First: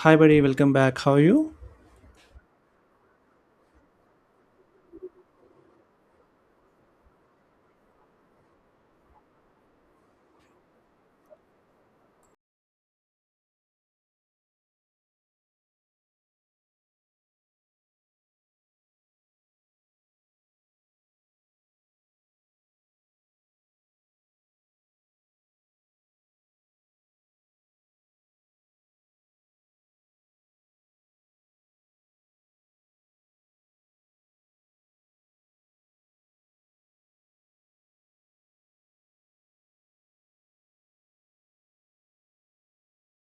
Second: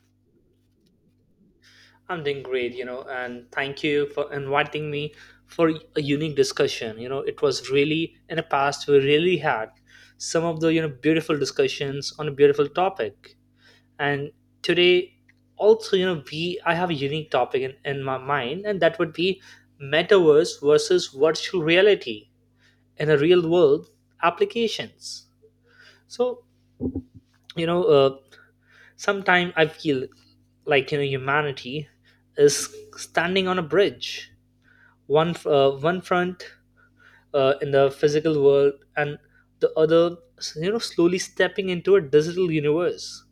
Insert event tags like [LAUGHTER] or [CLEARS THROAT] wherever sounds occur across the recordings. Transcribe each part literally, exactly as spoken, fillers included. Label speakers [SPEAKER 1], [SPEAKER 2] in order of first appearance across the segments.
[SPEAKER 1] Hi, buddy. Welcome back. How are you?
[SPEAKER 2] I'm doing great, you know, and thank you for inviting me for a unique discussion. You know, it was really in the past we really had some of the you know beautiful discussions on a beautiful topic, and today also you know we I have a unique topic in, in my mind, and that would be metaverse versus virtual reality in a real world applications. So you know, uh, sometimes I feel like you know humanity is standing on a bridge, one uh, one front, uh, in the physical world, and the other, you know slowly stepping into a digital universe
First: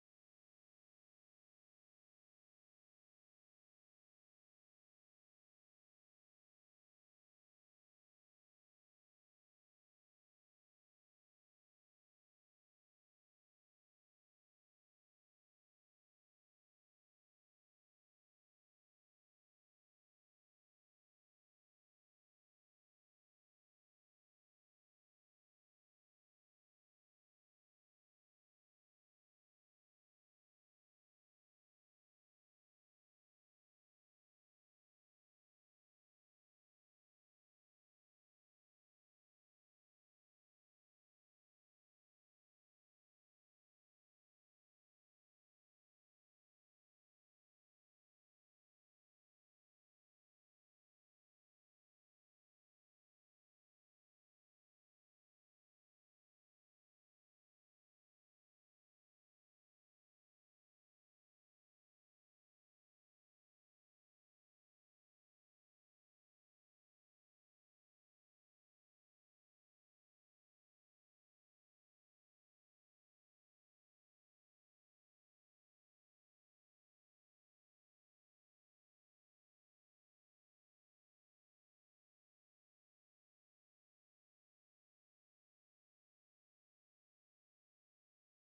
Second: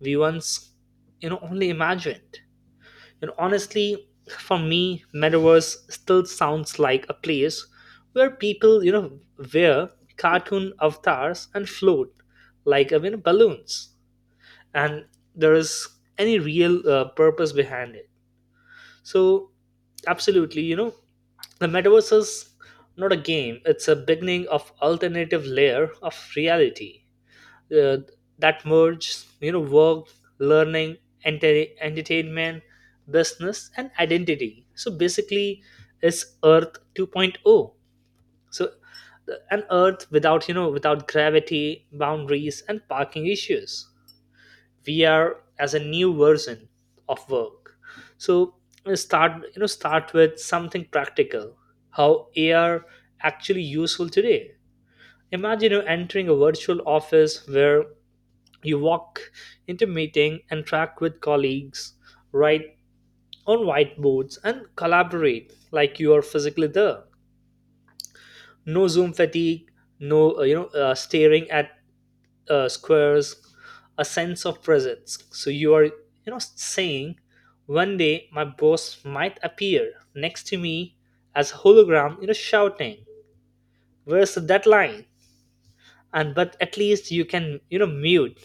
[SPEAKER 2] we once you know only imagined. And honestly, for me metaverse still sounds like a place where people you know wear cartoon avatars and float like, I mean, balloons, and there is any real uh, purpose behind it. So, absolutely, you know, the metaverse is not a game, it's a beginning of alternative layer of reality, uh, that merges, you know, work, learning, enter- entertainment, business, and identity. So basically, it's Earth 2.0. So uh, an Earth without, you know, without gravity, boundaries, and parking issues. V R as a new version of work. So uh, start you know start with something practical, how ar actually useful today. Imagine you're entering a virtual office where you walk into meeting and track with colleagues, write on whiteboards, and collaborate like you are physically there. No zoom fatigue, no uh, you know uh, staring at uh, squares, a sense of presence. So you are, you know, saying one day my boss might appear next to me as a hologram, you know, shouting, "Where's the deadline?" And but at least you can, you know, mute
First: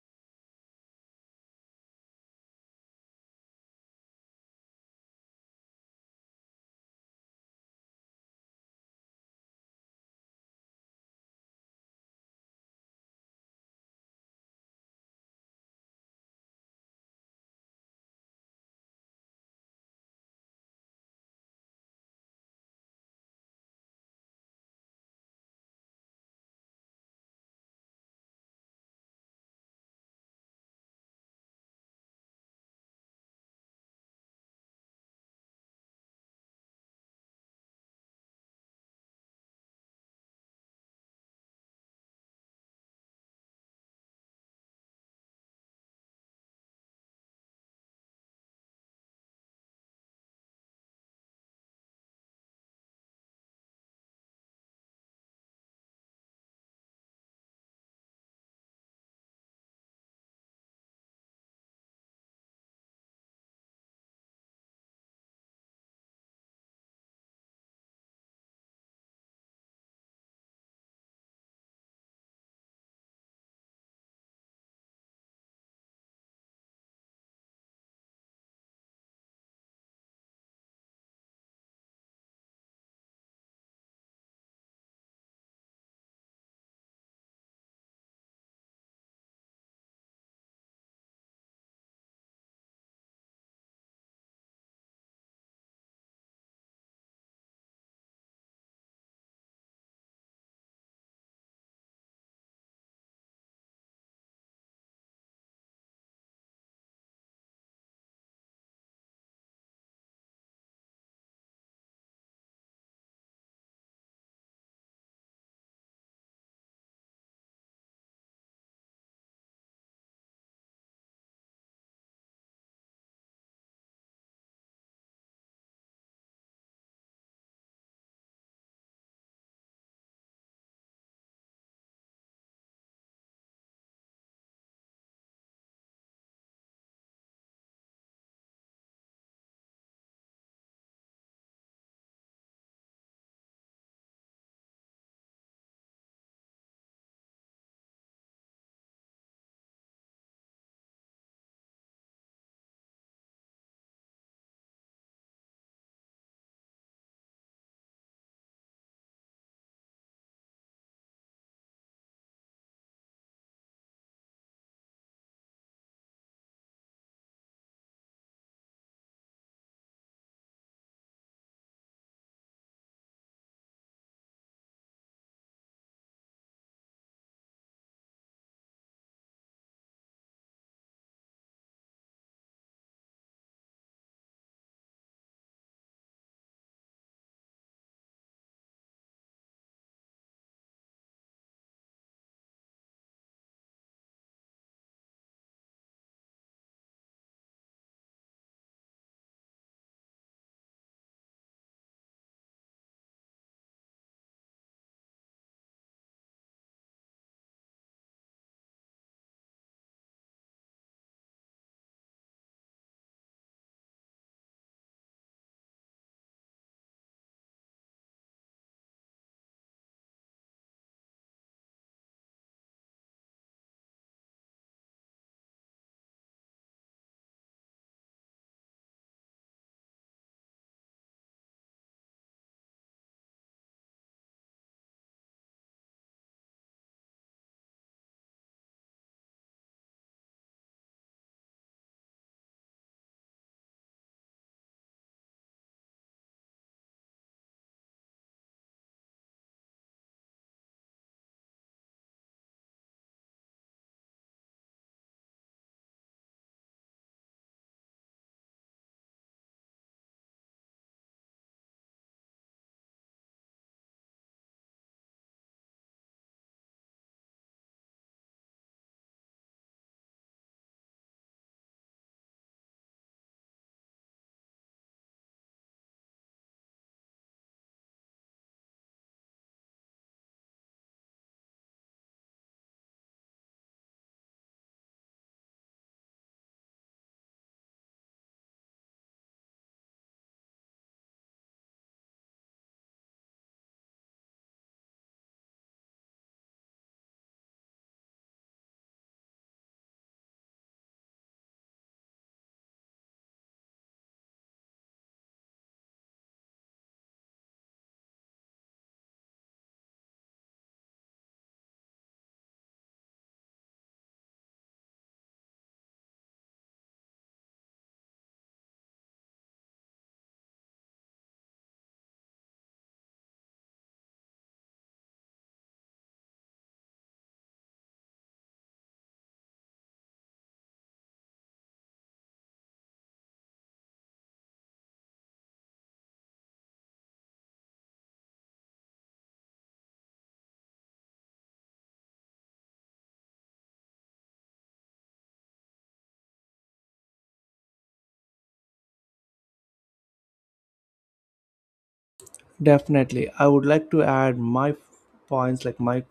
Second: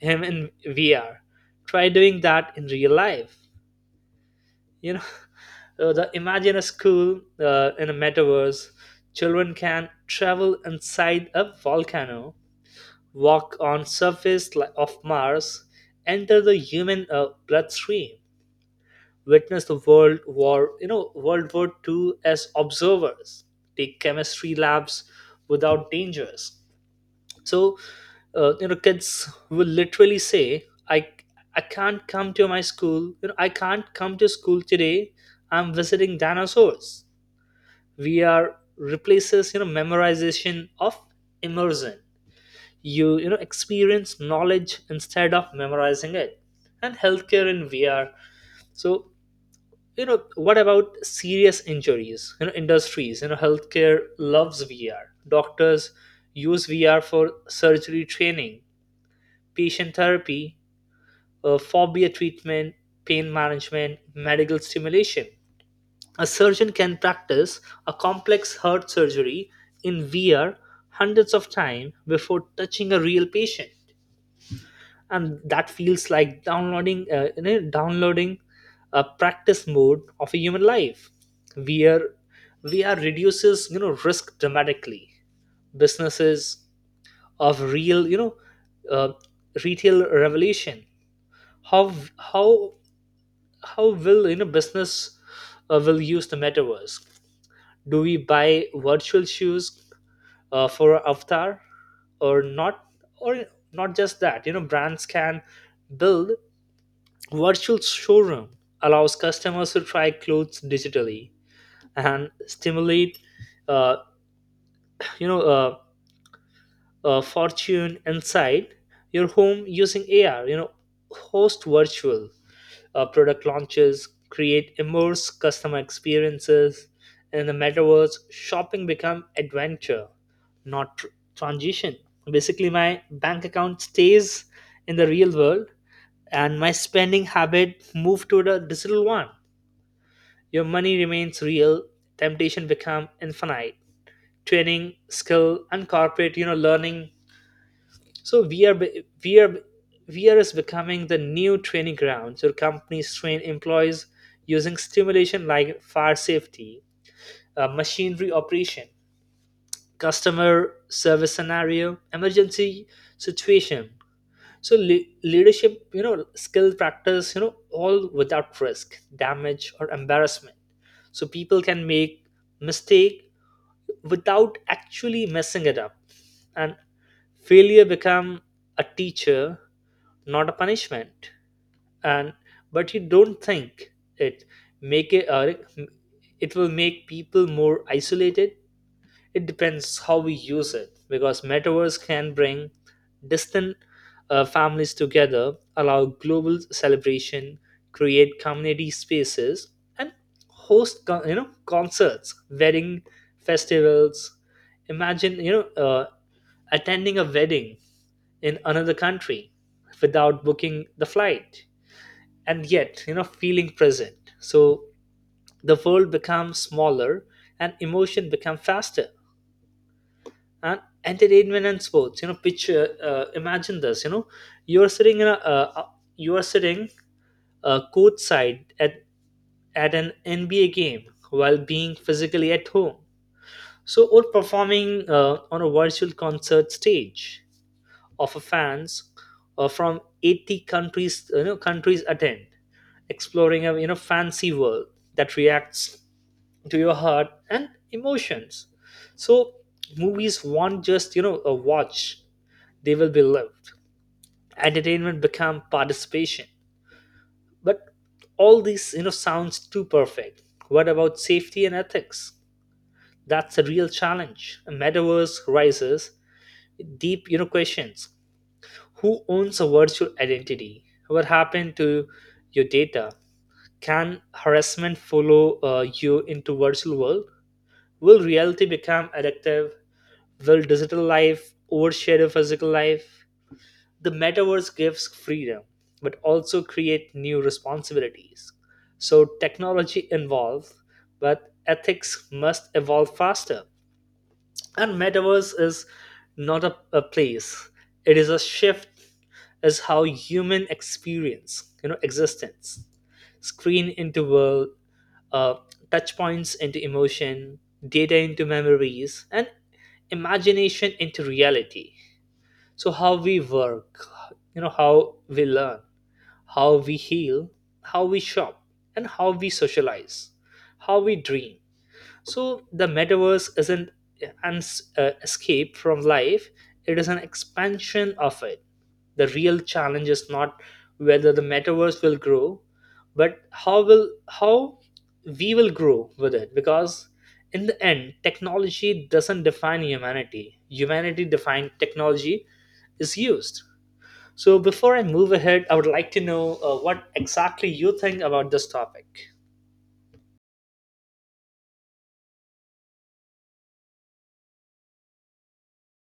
[SPEAKER 2] him in V R. Try doing that in real life. You know, [LAUGHS] Uh, the Imagine a school uh, in a metaverse. Children can travel inside a volcano, walk on surface li- of Mars, enter the human uh, bloodstream, witness the World War, you know, World War Two as observers, take chemistry labs without dangers. So, uh, you know, kids will literally say, "I I can't come to my school. You know, I can't come to school today. I'm visiting dinosaurs." We are replaces, you know, memorization of immersion. You you know experience knowledge instead of memorizing it. And healthcare in V R. So you know what about serious injuries you know industries, you know healthcare loves V R. Doctors use V R for surgery training, patient therapy, uh, phobia treatment, pain management, medical stimulation. A surgeon can practice a complex heart surgery in V R hundreds of times before touching a real patient. And that feels like downloading uh, you know, downloading a practice mode of a human life, where V R reduces, you know risk dramatically. Businesses of real, you know uh, retail revolution. How how how will you know business uh, will use the metaverse? Do we buy virtual shoes uh, for our avatar or not? Or not just that, you know brands can build virtual showroom, allows customers to try clothes digitally and stimulate, uh, you know, uh, uh, fortune inside your home using A R. You know, host virtual uh, product launches, create immerse customer experiences. In the metaverse, shopping become adventure, not tr- transition. Basically, my bank account stays in the real world, and my spending habit move to the digital one. Your money remains real, temptation become infinite. Training, skill, and corporate, you know, learning. So V R, be- V R, V R is becoming the new training ground. So companies train employees using stimulation like fire safety, uh, machinery operation, customer service scenario, emergency situation, so le- leadership, you know skill practice, you know all without risk, damage, or embarrassment. So people can make mistake without actually messing it up, and failure become a teacher, not a punishment. And but you don't think it make it uh, it will make people more isolated? It depends how we use it, because metaverse can bring distant uh, families together, allow global celebration, create community spaces, and host con- you know concerts, wedding, festivals. Imagine, you know uh, attending a wedding in another country without booking the flight, and yet, you know feeling present. So the world becomes smaller and emotion become faster. And entertainment and sports, you know picture, uh, imagine this, you know you're sitting in a uh, uh, you are sitting uh, courtside at at an N B A game while being physically at home. So or performing uh, on a virtual concert stage of a fans uh, from eighty countries you know countries attend, exploring a, you know fancy world that reacts to your heart and emotions. So movies want just, you know a watch, they will be lived, entertainment become participation. But all these, you know sounds too perfect. What about safety and ethics? That's a real challenge. A metaverse rises deep, you know questions. Who owns a virtual identity? What happened to your data? Can harassment follow uh, you into virtual world? Will reality become addictive? Will digital life overshadow physical life? The metaverse gives freedom, but also create new responsibilities. So technology involves, but ethics must evolve faster. And metaverse is not a, a place; it is a shift as how human experience, you know, existence. Screen into world, uh, touch points into emotion, data into memories, and imagination into reality. So how we work, you know how we learn, how we heal, how we shop, and how we socialize, how we dream. So the metaverse isn't an uh, escape from life, it is an expansion of it. The real challenge is not whether the metaverse will grow, but how will how we will grow with it, because in the end technology doesn't define humanity. Humanity defined technology is used. So before I move ahead, I would like to know uh, what exactly you think about this topic.
[SPEAKER 1] Definitely, I would like to add my points, like my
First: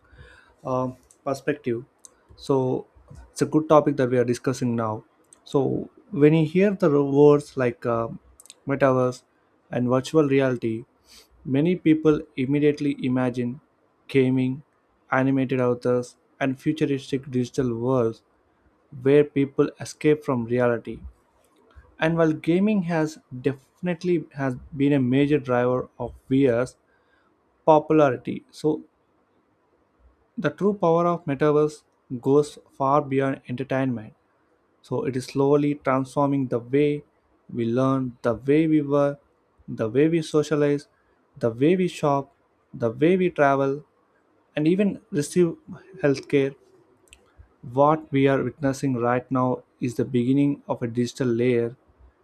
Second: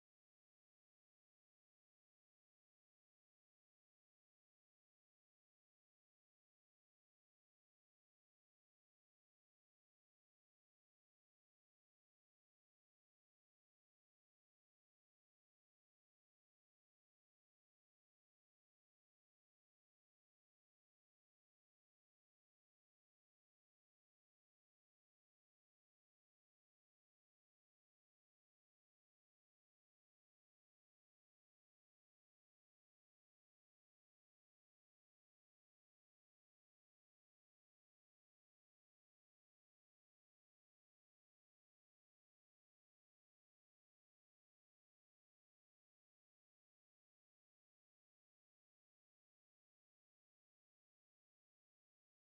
[SPEAKER 1] um, perspective. So it's a good topic that we are discussing now. So when you hear the words like uh, metaverse and virtual reality, many people immediately imagine gaming, animated authors, and futuristic digital worlds where people escape from reality. And while gaming has definitely has been a major driver of V R's popularity, so the true power of metaverse goes far beyond entertainment. So it is slowly transforming the way we learn, the way we work, the way we socialize, the way we shop, the way we travel, and even receive healthcare. What we are witnessing right now is the beginning of a digital layer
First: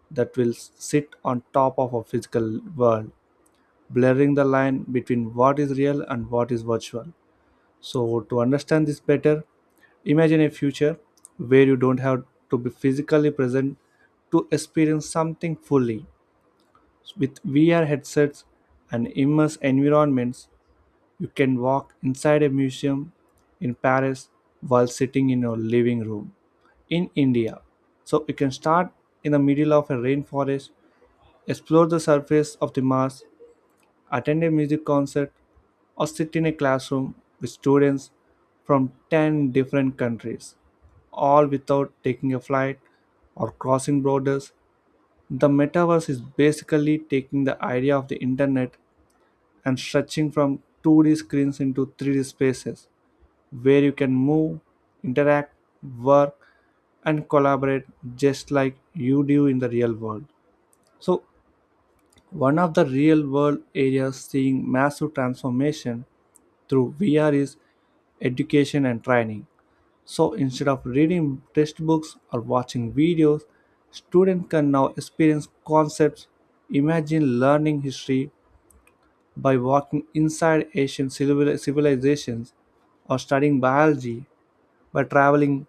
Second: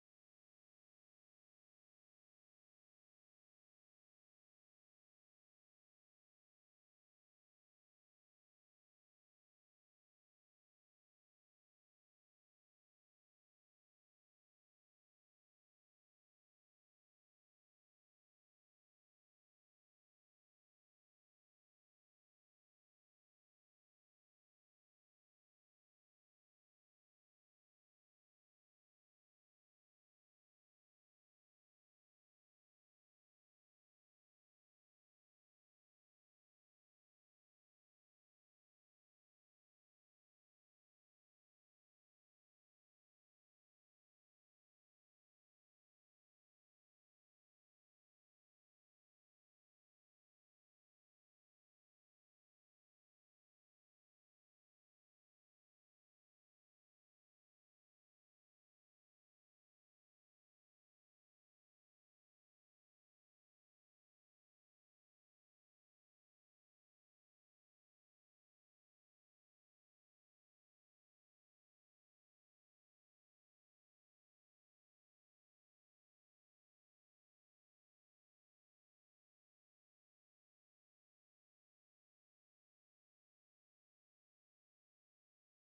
[SPEAKER 1] that will sit on top of a physical world, blurring the line between what is real and what is virtual. So, to understand this better, imagine a future where you don't have to be physically present to experience something fully. With V R headsets and immersive environments, you can walk inside a museum in Paris while sitting in your living room in India. So you can start in the middle of a rainforest, explore the surface of the Mars, attend a music concert, or sit in a classroom with students from ten different countries, all without taking a flight or crossing borders. The metaverse is basically taking the idea of the internet and stretching from two D screens into three D spaces where you can move, interact, work, and collaborate just like you do in the real world. So, one of the real world areas seeing massive transformation through V R is education and training. So, instead of reading textbooks or watching videos, students can now experience concepts. Imagine learning history by walking inside Asian civil- civilizations, or studying biology by traveling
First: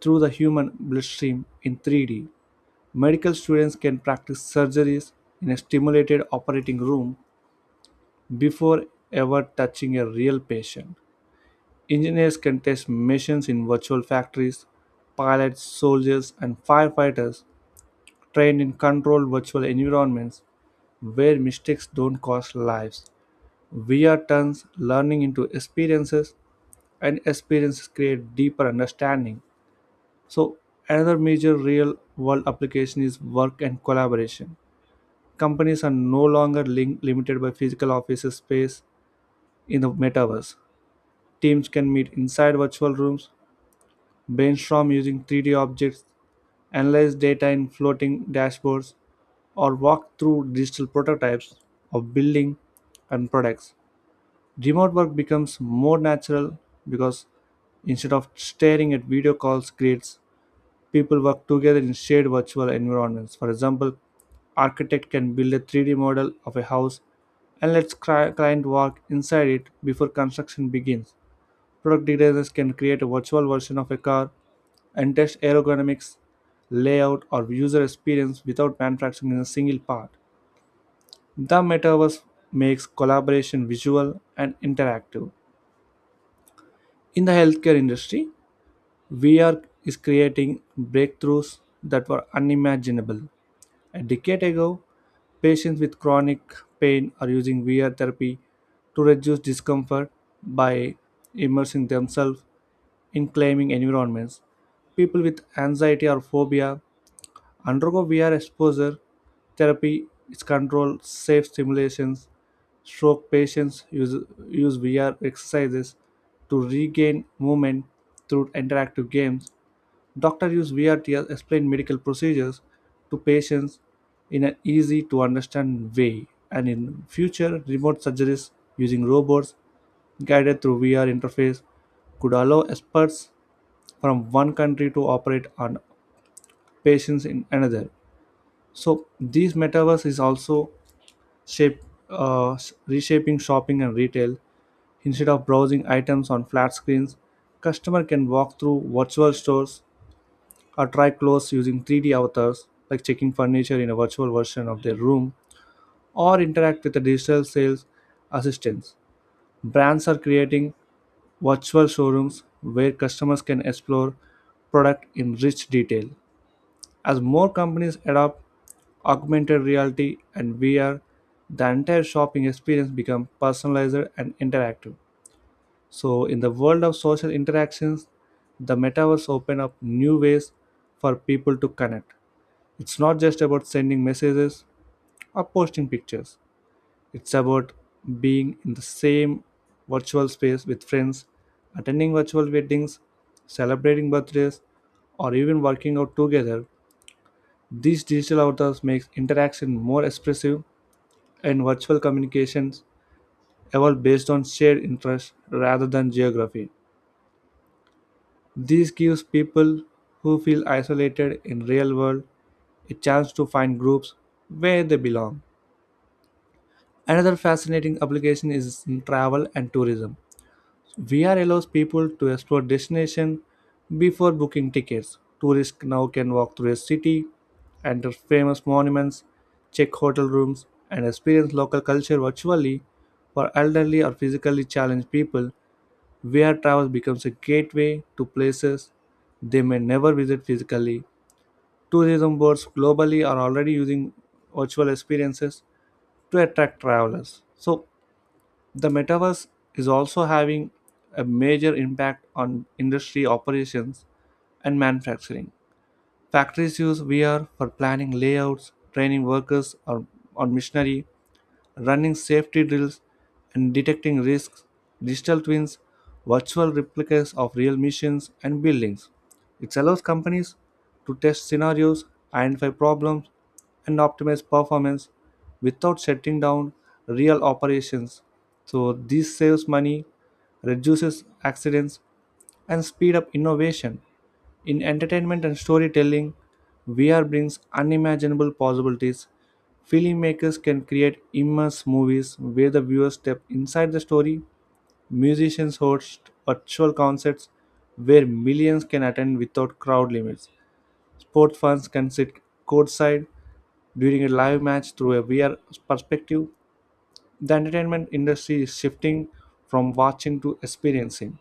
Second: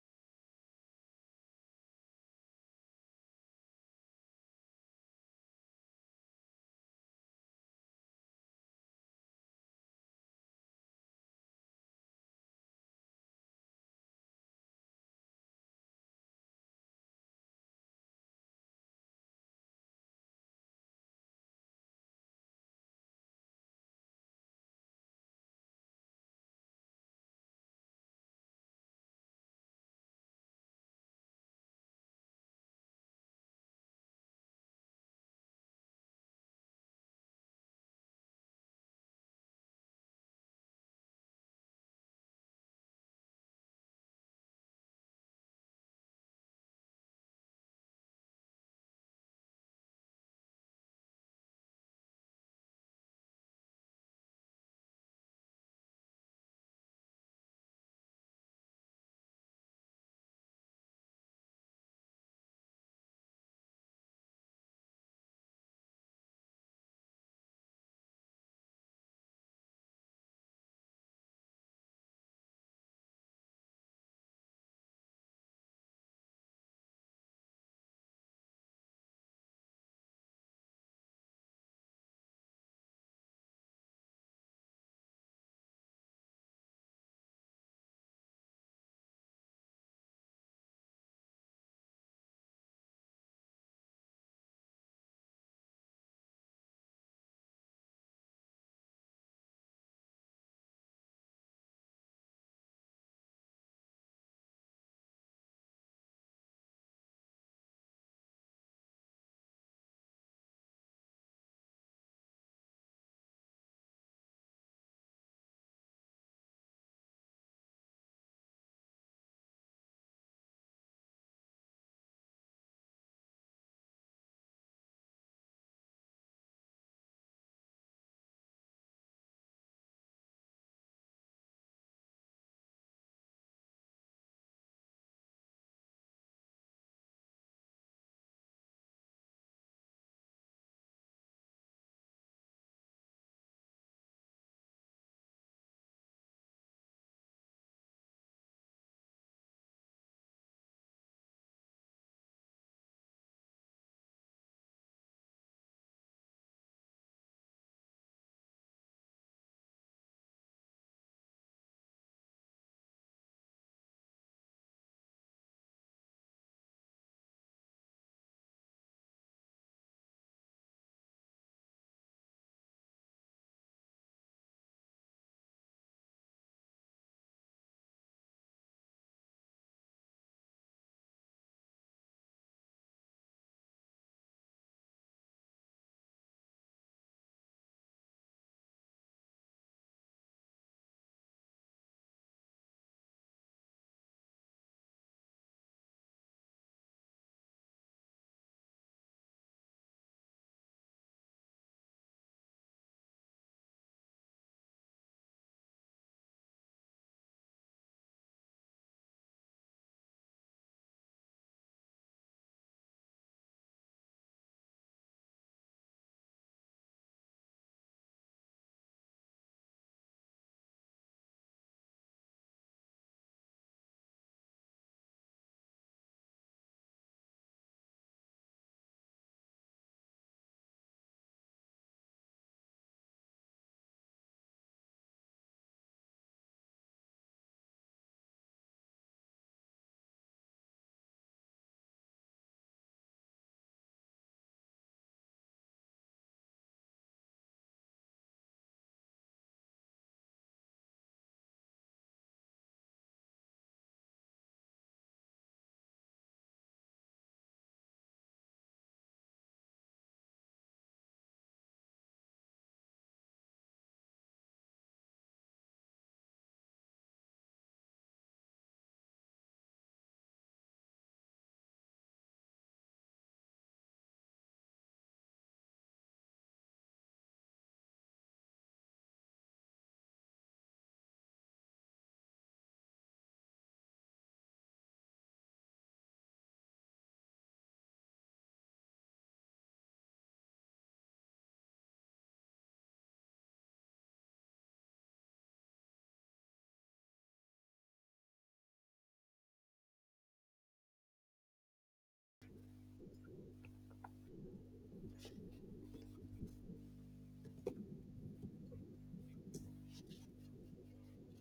[SPEAKER 1] through the human bloodstream in three D. Medical students can practice surgeries in a stimulated operating room before ever touching a real patient. Engineers can test machines in virtual factories. Pilots, soldiers, and firefighters trained in controlled virtual environments where mistakes don't cost lives. V R turns learning into experiences, and experiences create deeper understanding. So, another major real world application is work and collaboration. Companies are no longer link- limited by physical office space in the metaverse. Teams can meet inside virtual rooms, brainstorm using three D objects, analyze data in floating dashboards, or walk through digital prototypes of building and products. Remote work becomes more natural because instead of staring at video calls creates, people work together in shared virtual environments. For example, architect can build a three D model of a house and lets cli- client walk inside it before construction begins. Product designers can create a virtual version of a car and test ergonomics, layout, or user experience without manufacturing in a single part. The metaverse makes collaboration visual and interactive. In the healthcare industry, V R is creating breakthroughs that were unimaginable. A decade ago, patients with chronic pain are using V R therapy to reduce discomfort by immersing themselves in climbing environments. People with anxiety or phobia undergo V R exposure therapy. It's controlled, safe simulations. Stroke patients use, use V R exercises to regain movement through interactive games. Doctors use V R to explain medical procedures to patients in an easy to understand way, and in future, remote surgeries using robots guided through V R interface could allow experts from one country to operate on patients in another. So, this metaverse is also shape, uh, reshaping shopping and retail. Instead of browsing items on flat screens, customer can walk through virtual stores or try clothes using three D avatars, like checking furniture in a virtual version of their room, or interact with the digital sales assistants. Brands are creating virtual showrooms where customers can explore product in rich detail. As more companies adopt augmented reality and V R, the entire shopping experience becomes personalized and interactive. So, in the world of social interactions, the metaverse open up new ways for people to connect. It's not just about sending messages or posting pictures, it's about being in the same virtual space with friends, attending virtual weddings, celebrating birthdays, or even working out together. These digital avatars makes interaction more expressive and virtual communications evolve based on shared interests rather than geography. This gives people who feel isolated in real world a chance to find groups where they belong. Another fascinating application is in travel and tourism. V R allows people to explore destination before booking tickets. Tourists now can walk through a city, enter famous monuments, check hotel rooms, and experience local culture virtually. For elderly or physically challenged people, V R travel becomes a gateway to places they may never visit physically. Tourism boards globally are already using virtual experiences to attract travelers. So, the metaverse is also having a major impact on industry operations and manufacturing. Factories use V R for planning layouts, training workers or, or machinery, running safety drills, and detecting risks, digital twins, virtual replicas of real missions and buildings. It allows companies to test scenarios, identify problems, and optimize performance without shutting down real operations. So this saves money, reduces accidents, and speed up innovation. In entertainment and storytelling, V R brings unimaginable possibilities. Filmmakers can create immersive movies where the viewers step inside the story. Musicians host virtual concerts where millions can attend without crowd limits. Sports fans can sit courtside during a live match through a V R perspective. The entertainment industry is shifting from watching to experiencing.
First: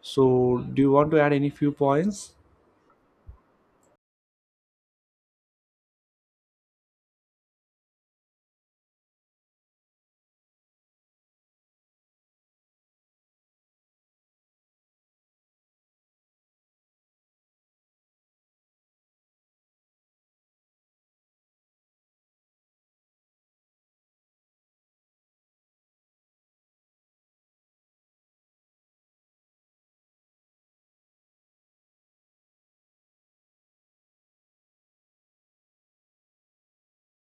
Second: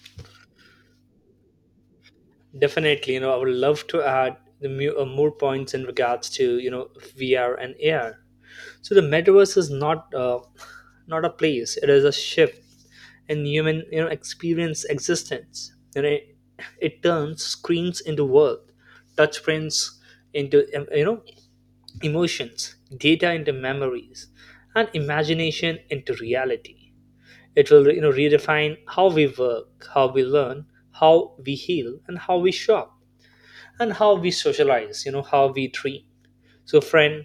[SPEAKER 1] So, do you want to add any few points?
[SPEAKER 2] Definitely, you know, I would love to add the mu- uh, more points in regards to, you know V R and A R. So the metaverse is not uh, not a place; it is a shift in human, you know experience existence. You know, it, it turns screens into world, touchprints into, um, you know emotions, data into memories, and imagination into reality. It will, you know redefine how we work, how we learn, how we heal, and how we shop, and how we socialize, you know how we dream. So friend,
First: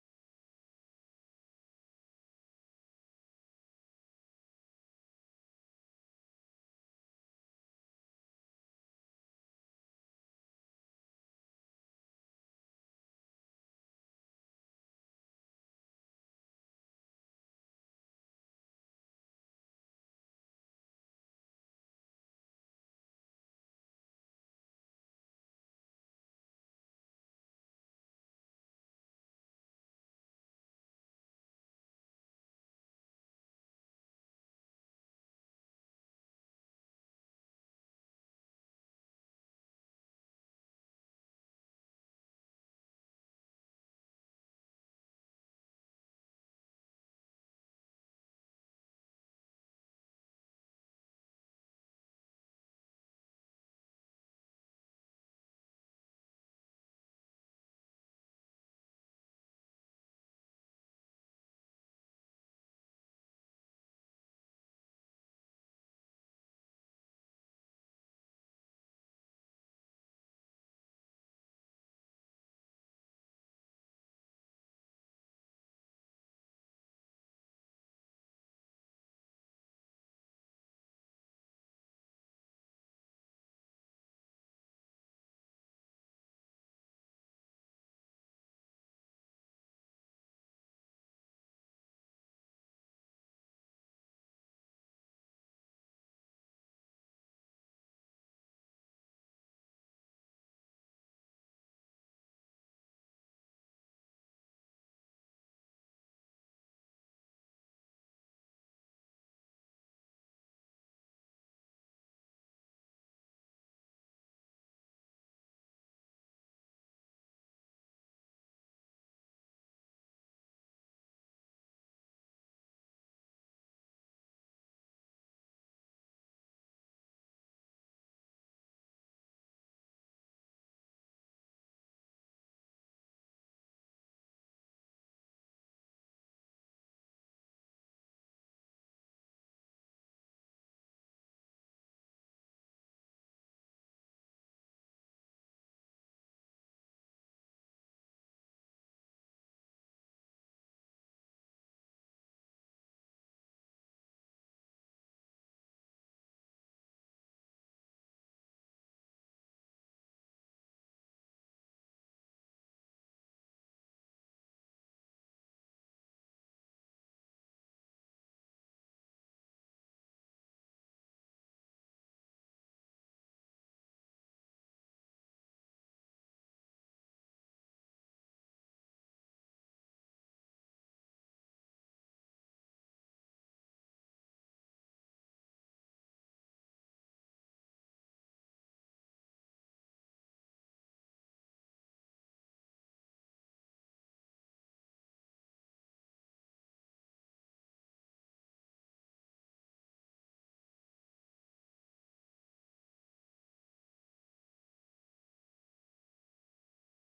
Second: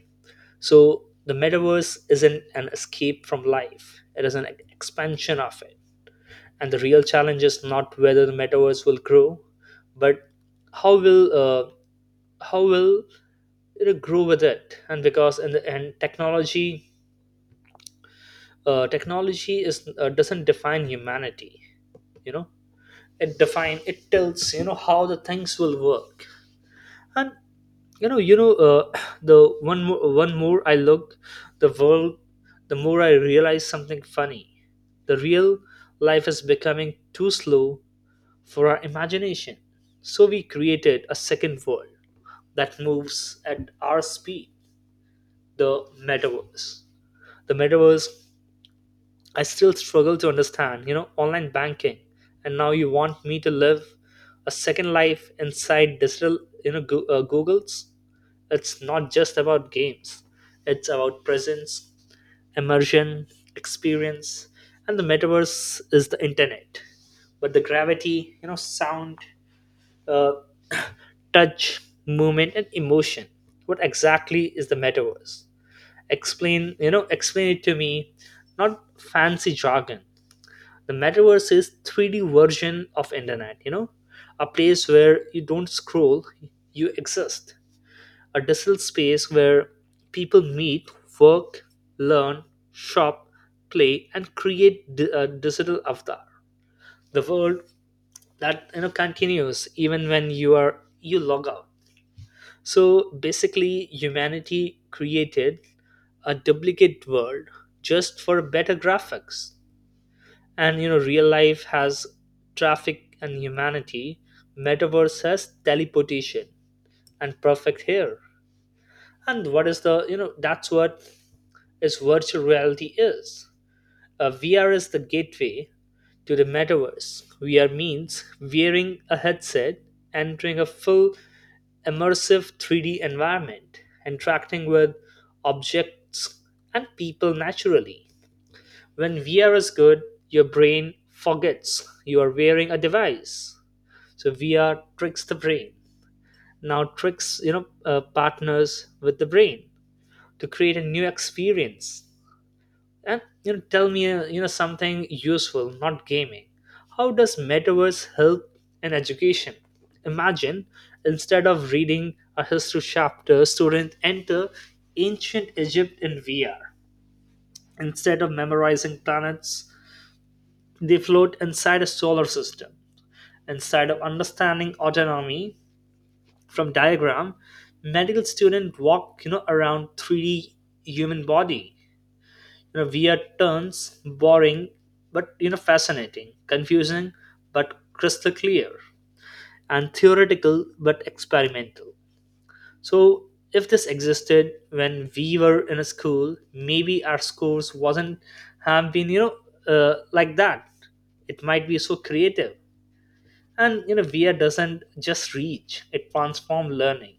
[SPEAKER 2] so the metaverse isn't an escape from life, it is an expansion of it. And the real challenge is not whether the metaverse will grow, but how will uh, how will it grow with it, and because in the end technology, uh, technology is uh, doesn't define humanity. you know it define it tells, you know how the things will work. And, you know you know uh, [CLEARS THROAT] [SIGHS] the one more, one more I looked the world, the more I realized something funny. The real life is becoming too slow for our imagination, so we created a second world that moves at our speed. The metaverse the metaverse I still struggle to understand, you know online banking, and now you want me to live a second life inside digital, you know Go- uh, googles. It's not just about games, it's about presence, immersion, experience, and the metaverse is the internet. But the gravity, you know, sound, uh, touch, movement, and emotion. What exactly is the metaverse? Explain, you know, explain it to me, not fancy jargon. The metaverse is three D version of internet, you know, a place where you don't scroll, you exist, a digital space where people meet, work, learn, shop, play, and create di- a digital avatar. The world that, you know continues even when you are you log out. So basically, humanity created a duplicate world just for better graphics. And, you know, real life has traffic and humanity. Metaverse has teleportation and perfect hair. And what is the, you know that's what is virtual reality is. Uh, V R is the gateway to the metaverse. V R means wearing a headset, entering a full immersive three D environment, interacting with objects and people naturally. When V R is good, your brain forgets you are wearing a device. So V R tricks the brain. Now tricks, you know, uh, partners with the brain to create a new experience. And, you know tell me, uh, you know something useful, not gaming. How does metaverse help in education? Imagine, instead of reading a history chapter, student enter ancient egypt in V R. Instead of memorizing planets, they float inside a solar system. Instead of understanding autonomy from diagram, medical student walk, you know around three D human body. you know, weird turns boring but, you know fascinating, confusing but crystal clear, and theoretical but experimental. So if this existed when we were in a school, maybe our scores wasn't have been, you know uh, like that. It might be so creative, and, you know V R doesn't just reach; it transform learning.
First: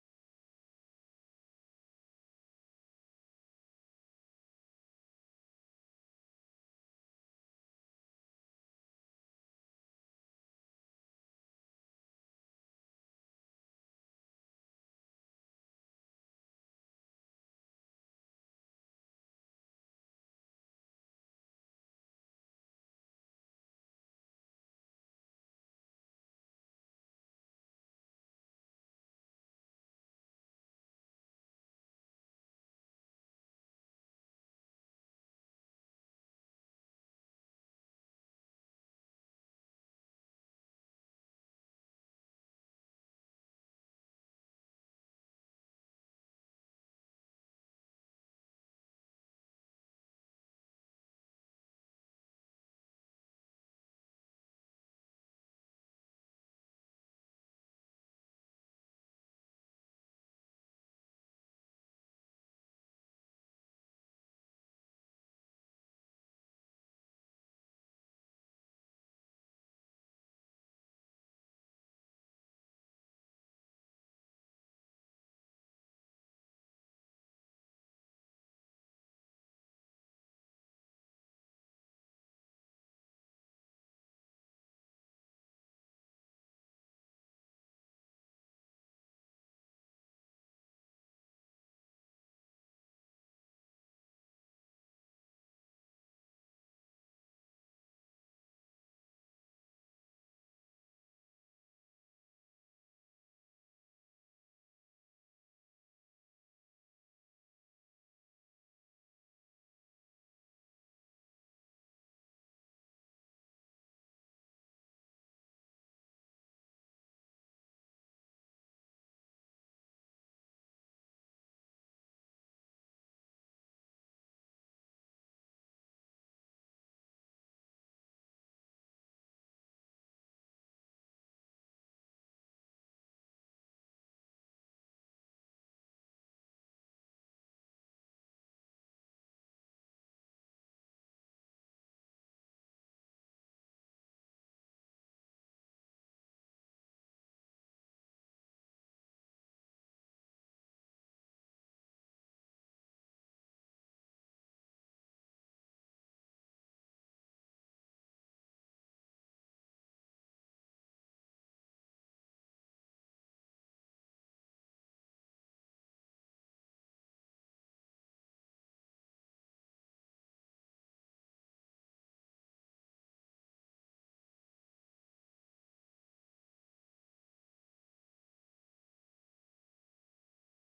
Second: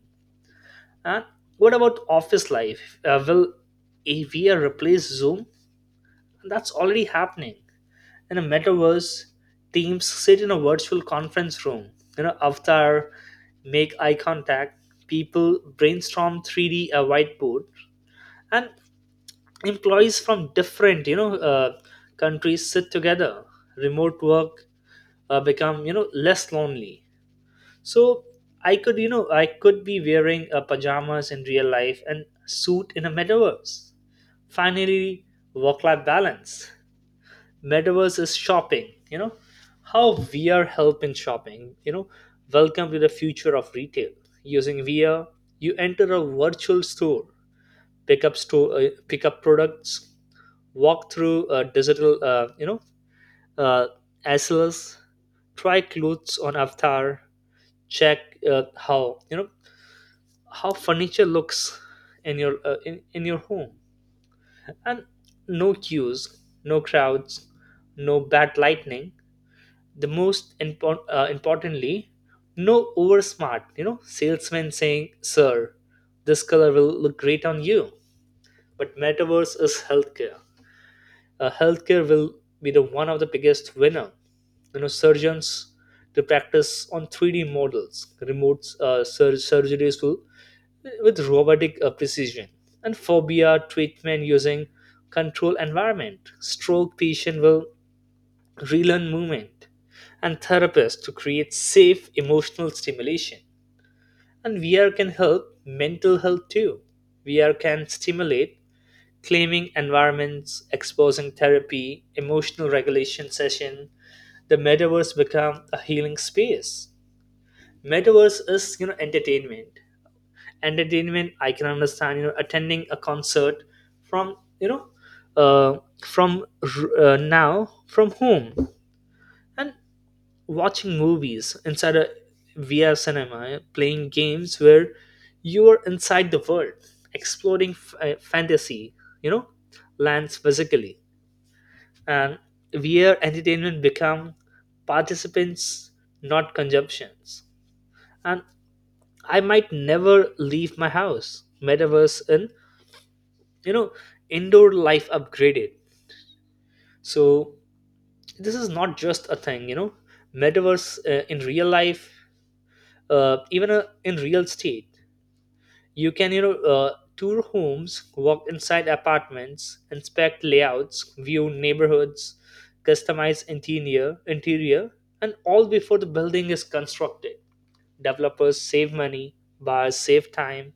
[SPEAKER 2] And what about office life? Uh, will a V R replace Zoom? That's already happening in a metaverse. Teams sit in a virtual conference room, you know, avatar, make eye contact, people brainstorm three D a whiteboard, and employees from different, you know, uh, countries sit together. Remote work uh, become, you know, less lonely. So I could, you know, I could be wearing uh, pajamas in real life and suit in a metaverse. Finally, work-life balance metaverse is shopping you know How VR help in shopping you know Welcome to the future of retail. Using VR, you enter a virtual store, pick up store uh, pick up products, walk through uh, digital uh, you know uh, S L S, try clothes on avatar, check uh, how you know how furniture looks in your uh, in, in your home, and no queues, no crowds, no bad lightning. The most impor- uh, importantly, no over smart you know salesman saying, "Sir, this color will look great on you." But metaverse is healthcare. Uh, healthcare will be the one of the biggest winner. You know surgeons to practice on three D models, remote uh, sur- surgeries will with robotic uh, precision, and phobia treatment using control environment, stroke patient will relearn movement, and therapists to create safe emotional stimulation. And V R can help mental health too. V R can stimulate claiming environments, exposing therapy, emotional regulation session. The metaverse become a healing space. Metaverse is you know entertainment. Entertainment I can understand, you know attending a concert from you know uh, from r- uh, now from home, and watching movies inside a V R cinema, playing games where you are inside the world, exploring f- uh, fantasy, you know, lands physically. And V R entertainment become participants, not consumptions. And I might never leave my house. Metaverse in, you know, indoor life upgraded. So this is not just a thing, you know, metaverse uh, in real life, uh, even uh, in real state. You can, you know, uh, tour homes, walk inside apartments, inspect layouts, view neighborhoods, customize interior, interior, and all before the building is constructed. Developers save money, buyers save time,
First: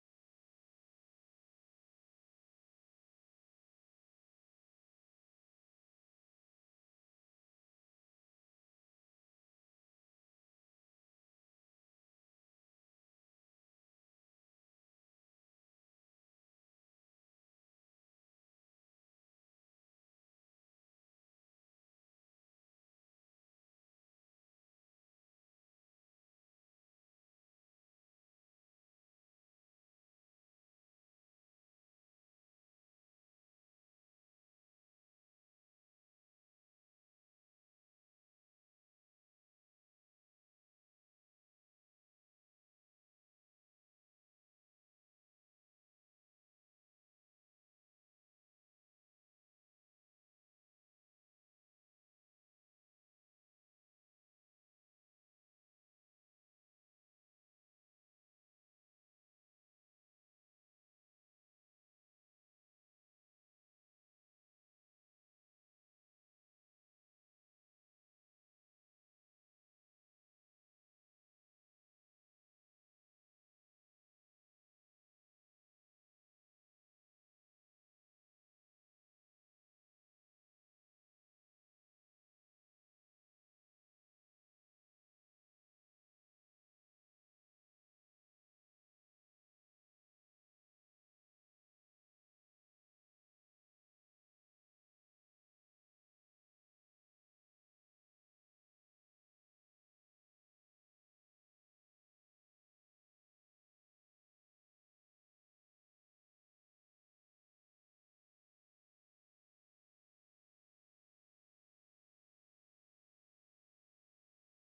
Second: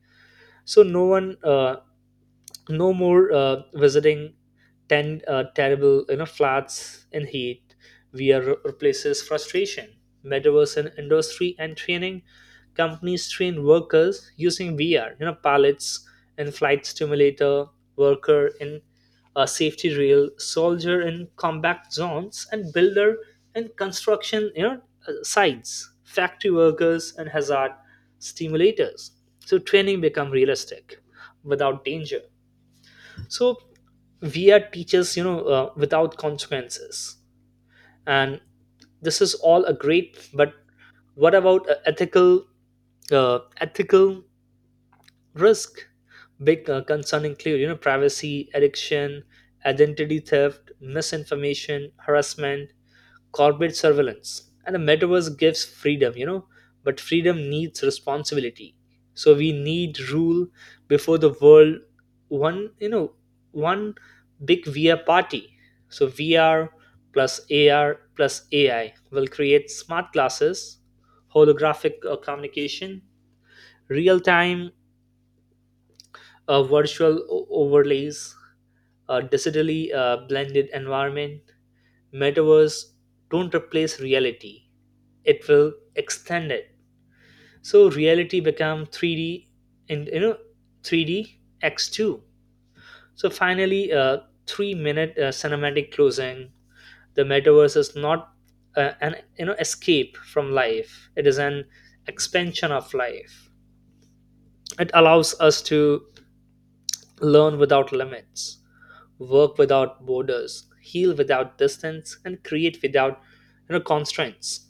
[SPEAKER 2] so no one uh, no more uh, visiting ten uh, terrible you know flats in heat. VR re- replaces frustration. Metaverse and industry and training, companies train workers using VR. You know pilots in flight simulator, worker in a safety rail, soldier in combat zones, and builder in construction, you know uh, sites, factory workers and hazard stimulators. So training become realistic without danger. So we are teachers, you know uh, without consequences. And this is all a great, but what about uh, ethical uh, ethical risk? Big uh, concern include, you know privacy, addiction, identity theft, misinformation, harassment, corporate surveillance. And the metaverse gives freedom, you know but freedom needs responsibility. So we need rule before the world, one you know one big VR party. So VR plus A R plus A I will create smart glasses, holographic uh, communication, real time uh, virtual o- overlays, a digitally uh, blended environment. Metaverse don't replace reality; it will extend it. So reality become three D, and you know three D X two. So finally, uh, three minute uh, cinematic closing. The metaverse is not uh, an you know escape from life. It is an expansion of life. It allows us to learn without limits, work without borders, heal without distance, and create without you know, constraints,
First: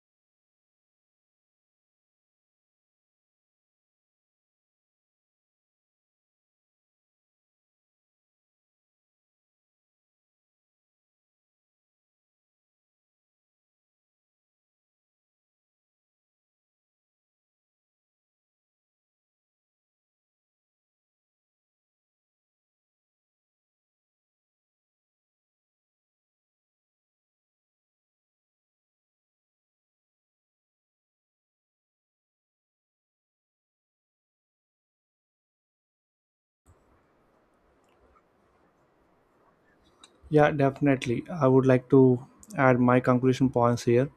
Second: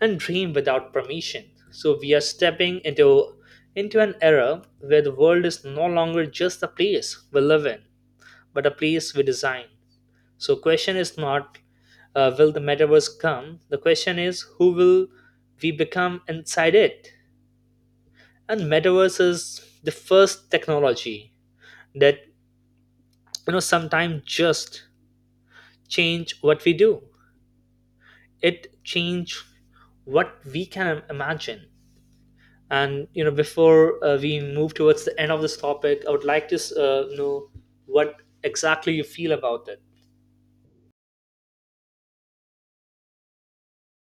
[SPEAKER 2] and dream without permission. So we are stepping into into an era where the world is no longer just a place we live in, but a place we design. So question is not, uh, will the metaverse come? The question is, who will we become inside it? And metaverse is the first technology that you know sometimes just change what we do. It changed what we can imagine. And you know before uh, we move towards the end of this topic. I would like to uh, know what exactly you feel about it.
[SPEAKER 1] Yeah, definitely. I would like to add my conclusion points here.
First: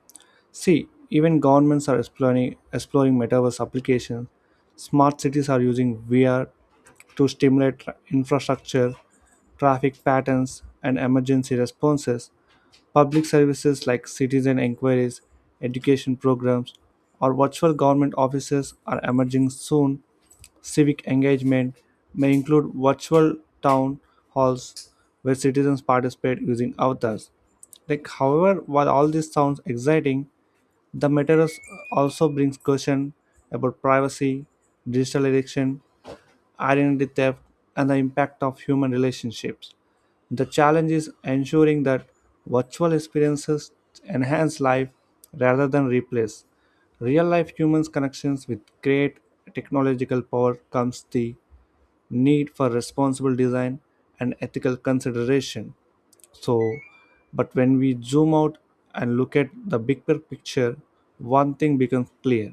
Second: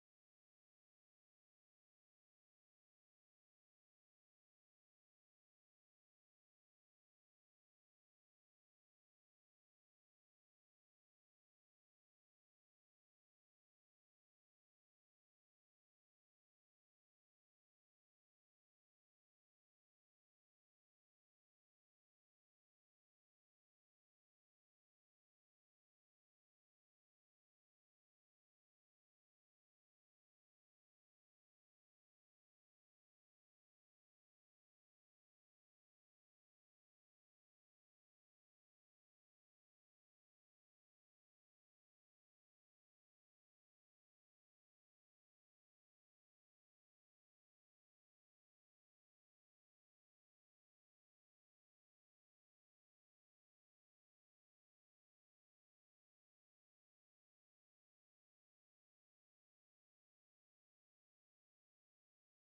[SPEAKER 1] See, even governments are exploring exploring metaverse applications. Smart cities are using V R to stimulate tra- infrastructure, traffic patterns, and emergency responses. Public services like citizen inquiries, education programs, or virtual government offices are emerging soon. Civic engagement may include virtual town halls where citizens participate using avatars. Like, however, while all this sounds exciting, the metaverse also brings question about privacy, digital addiction, identity theft, and the impact of human relationships. The challenge is ensuring that virtual experiences enhance life rather than replace real life humans connections. With great technological power comes the need for responsible design and ethical consideration. So, but when we zoom out and look at the big pic- picture, one thing becomes clear.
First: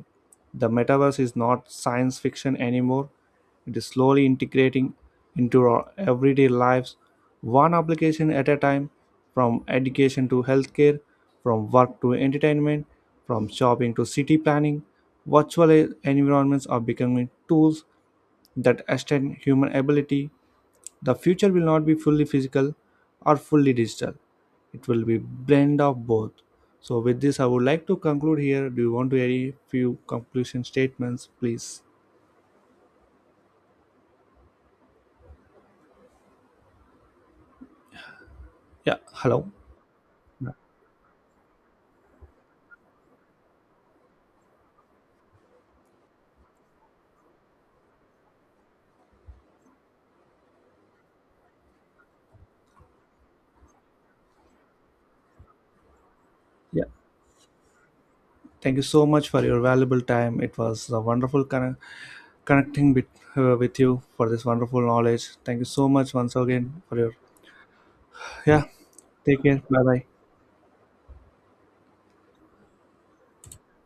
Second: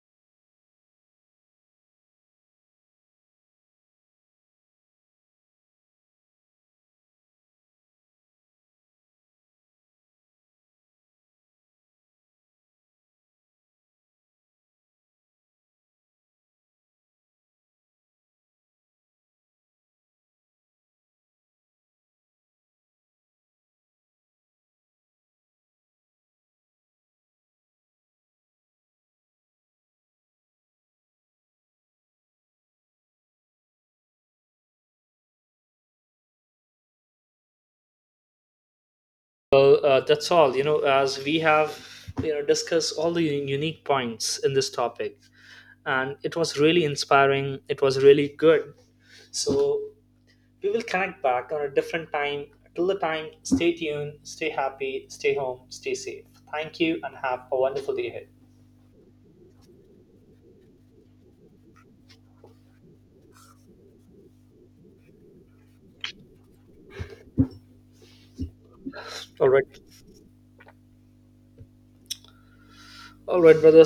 [SPEAKER 1] The metaverse is not science fiction anymore. It is slowly integrating into our everyday lives, one application at a time, from education to healthcare, from work to entertainment, from shopping to city planning. Virtual environments are becoming tools that extend human ability. The future will not be fully physical or fully digital. It will be blend of both. So with this, I would like to conclude here. Do you want to add a few conclusion statements, please? Yeah. Hello.
[SPEAKER 2] Well, uh, that's all. You know as we have you know discussed all the un- unique points in this topic, and it was really inspiring, it was really good. So we will connect back on a different time. Till the time, stay tuned, stay happy, stay home, stay safe. Thank
[SPEAKER 1] Yeah.
[SPEAKER 2] you, and have a wonderful day ahead.
[SPEAKER 1] Thank you so much for your valuable time. It was a wonderful conne- connecting with, uh, with you for this wonderful knowledge. Thank you so much once again for your, yeah. Take
[SPEAKER 2] All
[SPEAKER 1] care.
[SPEAKER 2] right.
[SPEAKER 1] Bye bye.
[SPEAKER 2] All right, brother.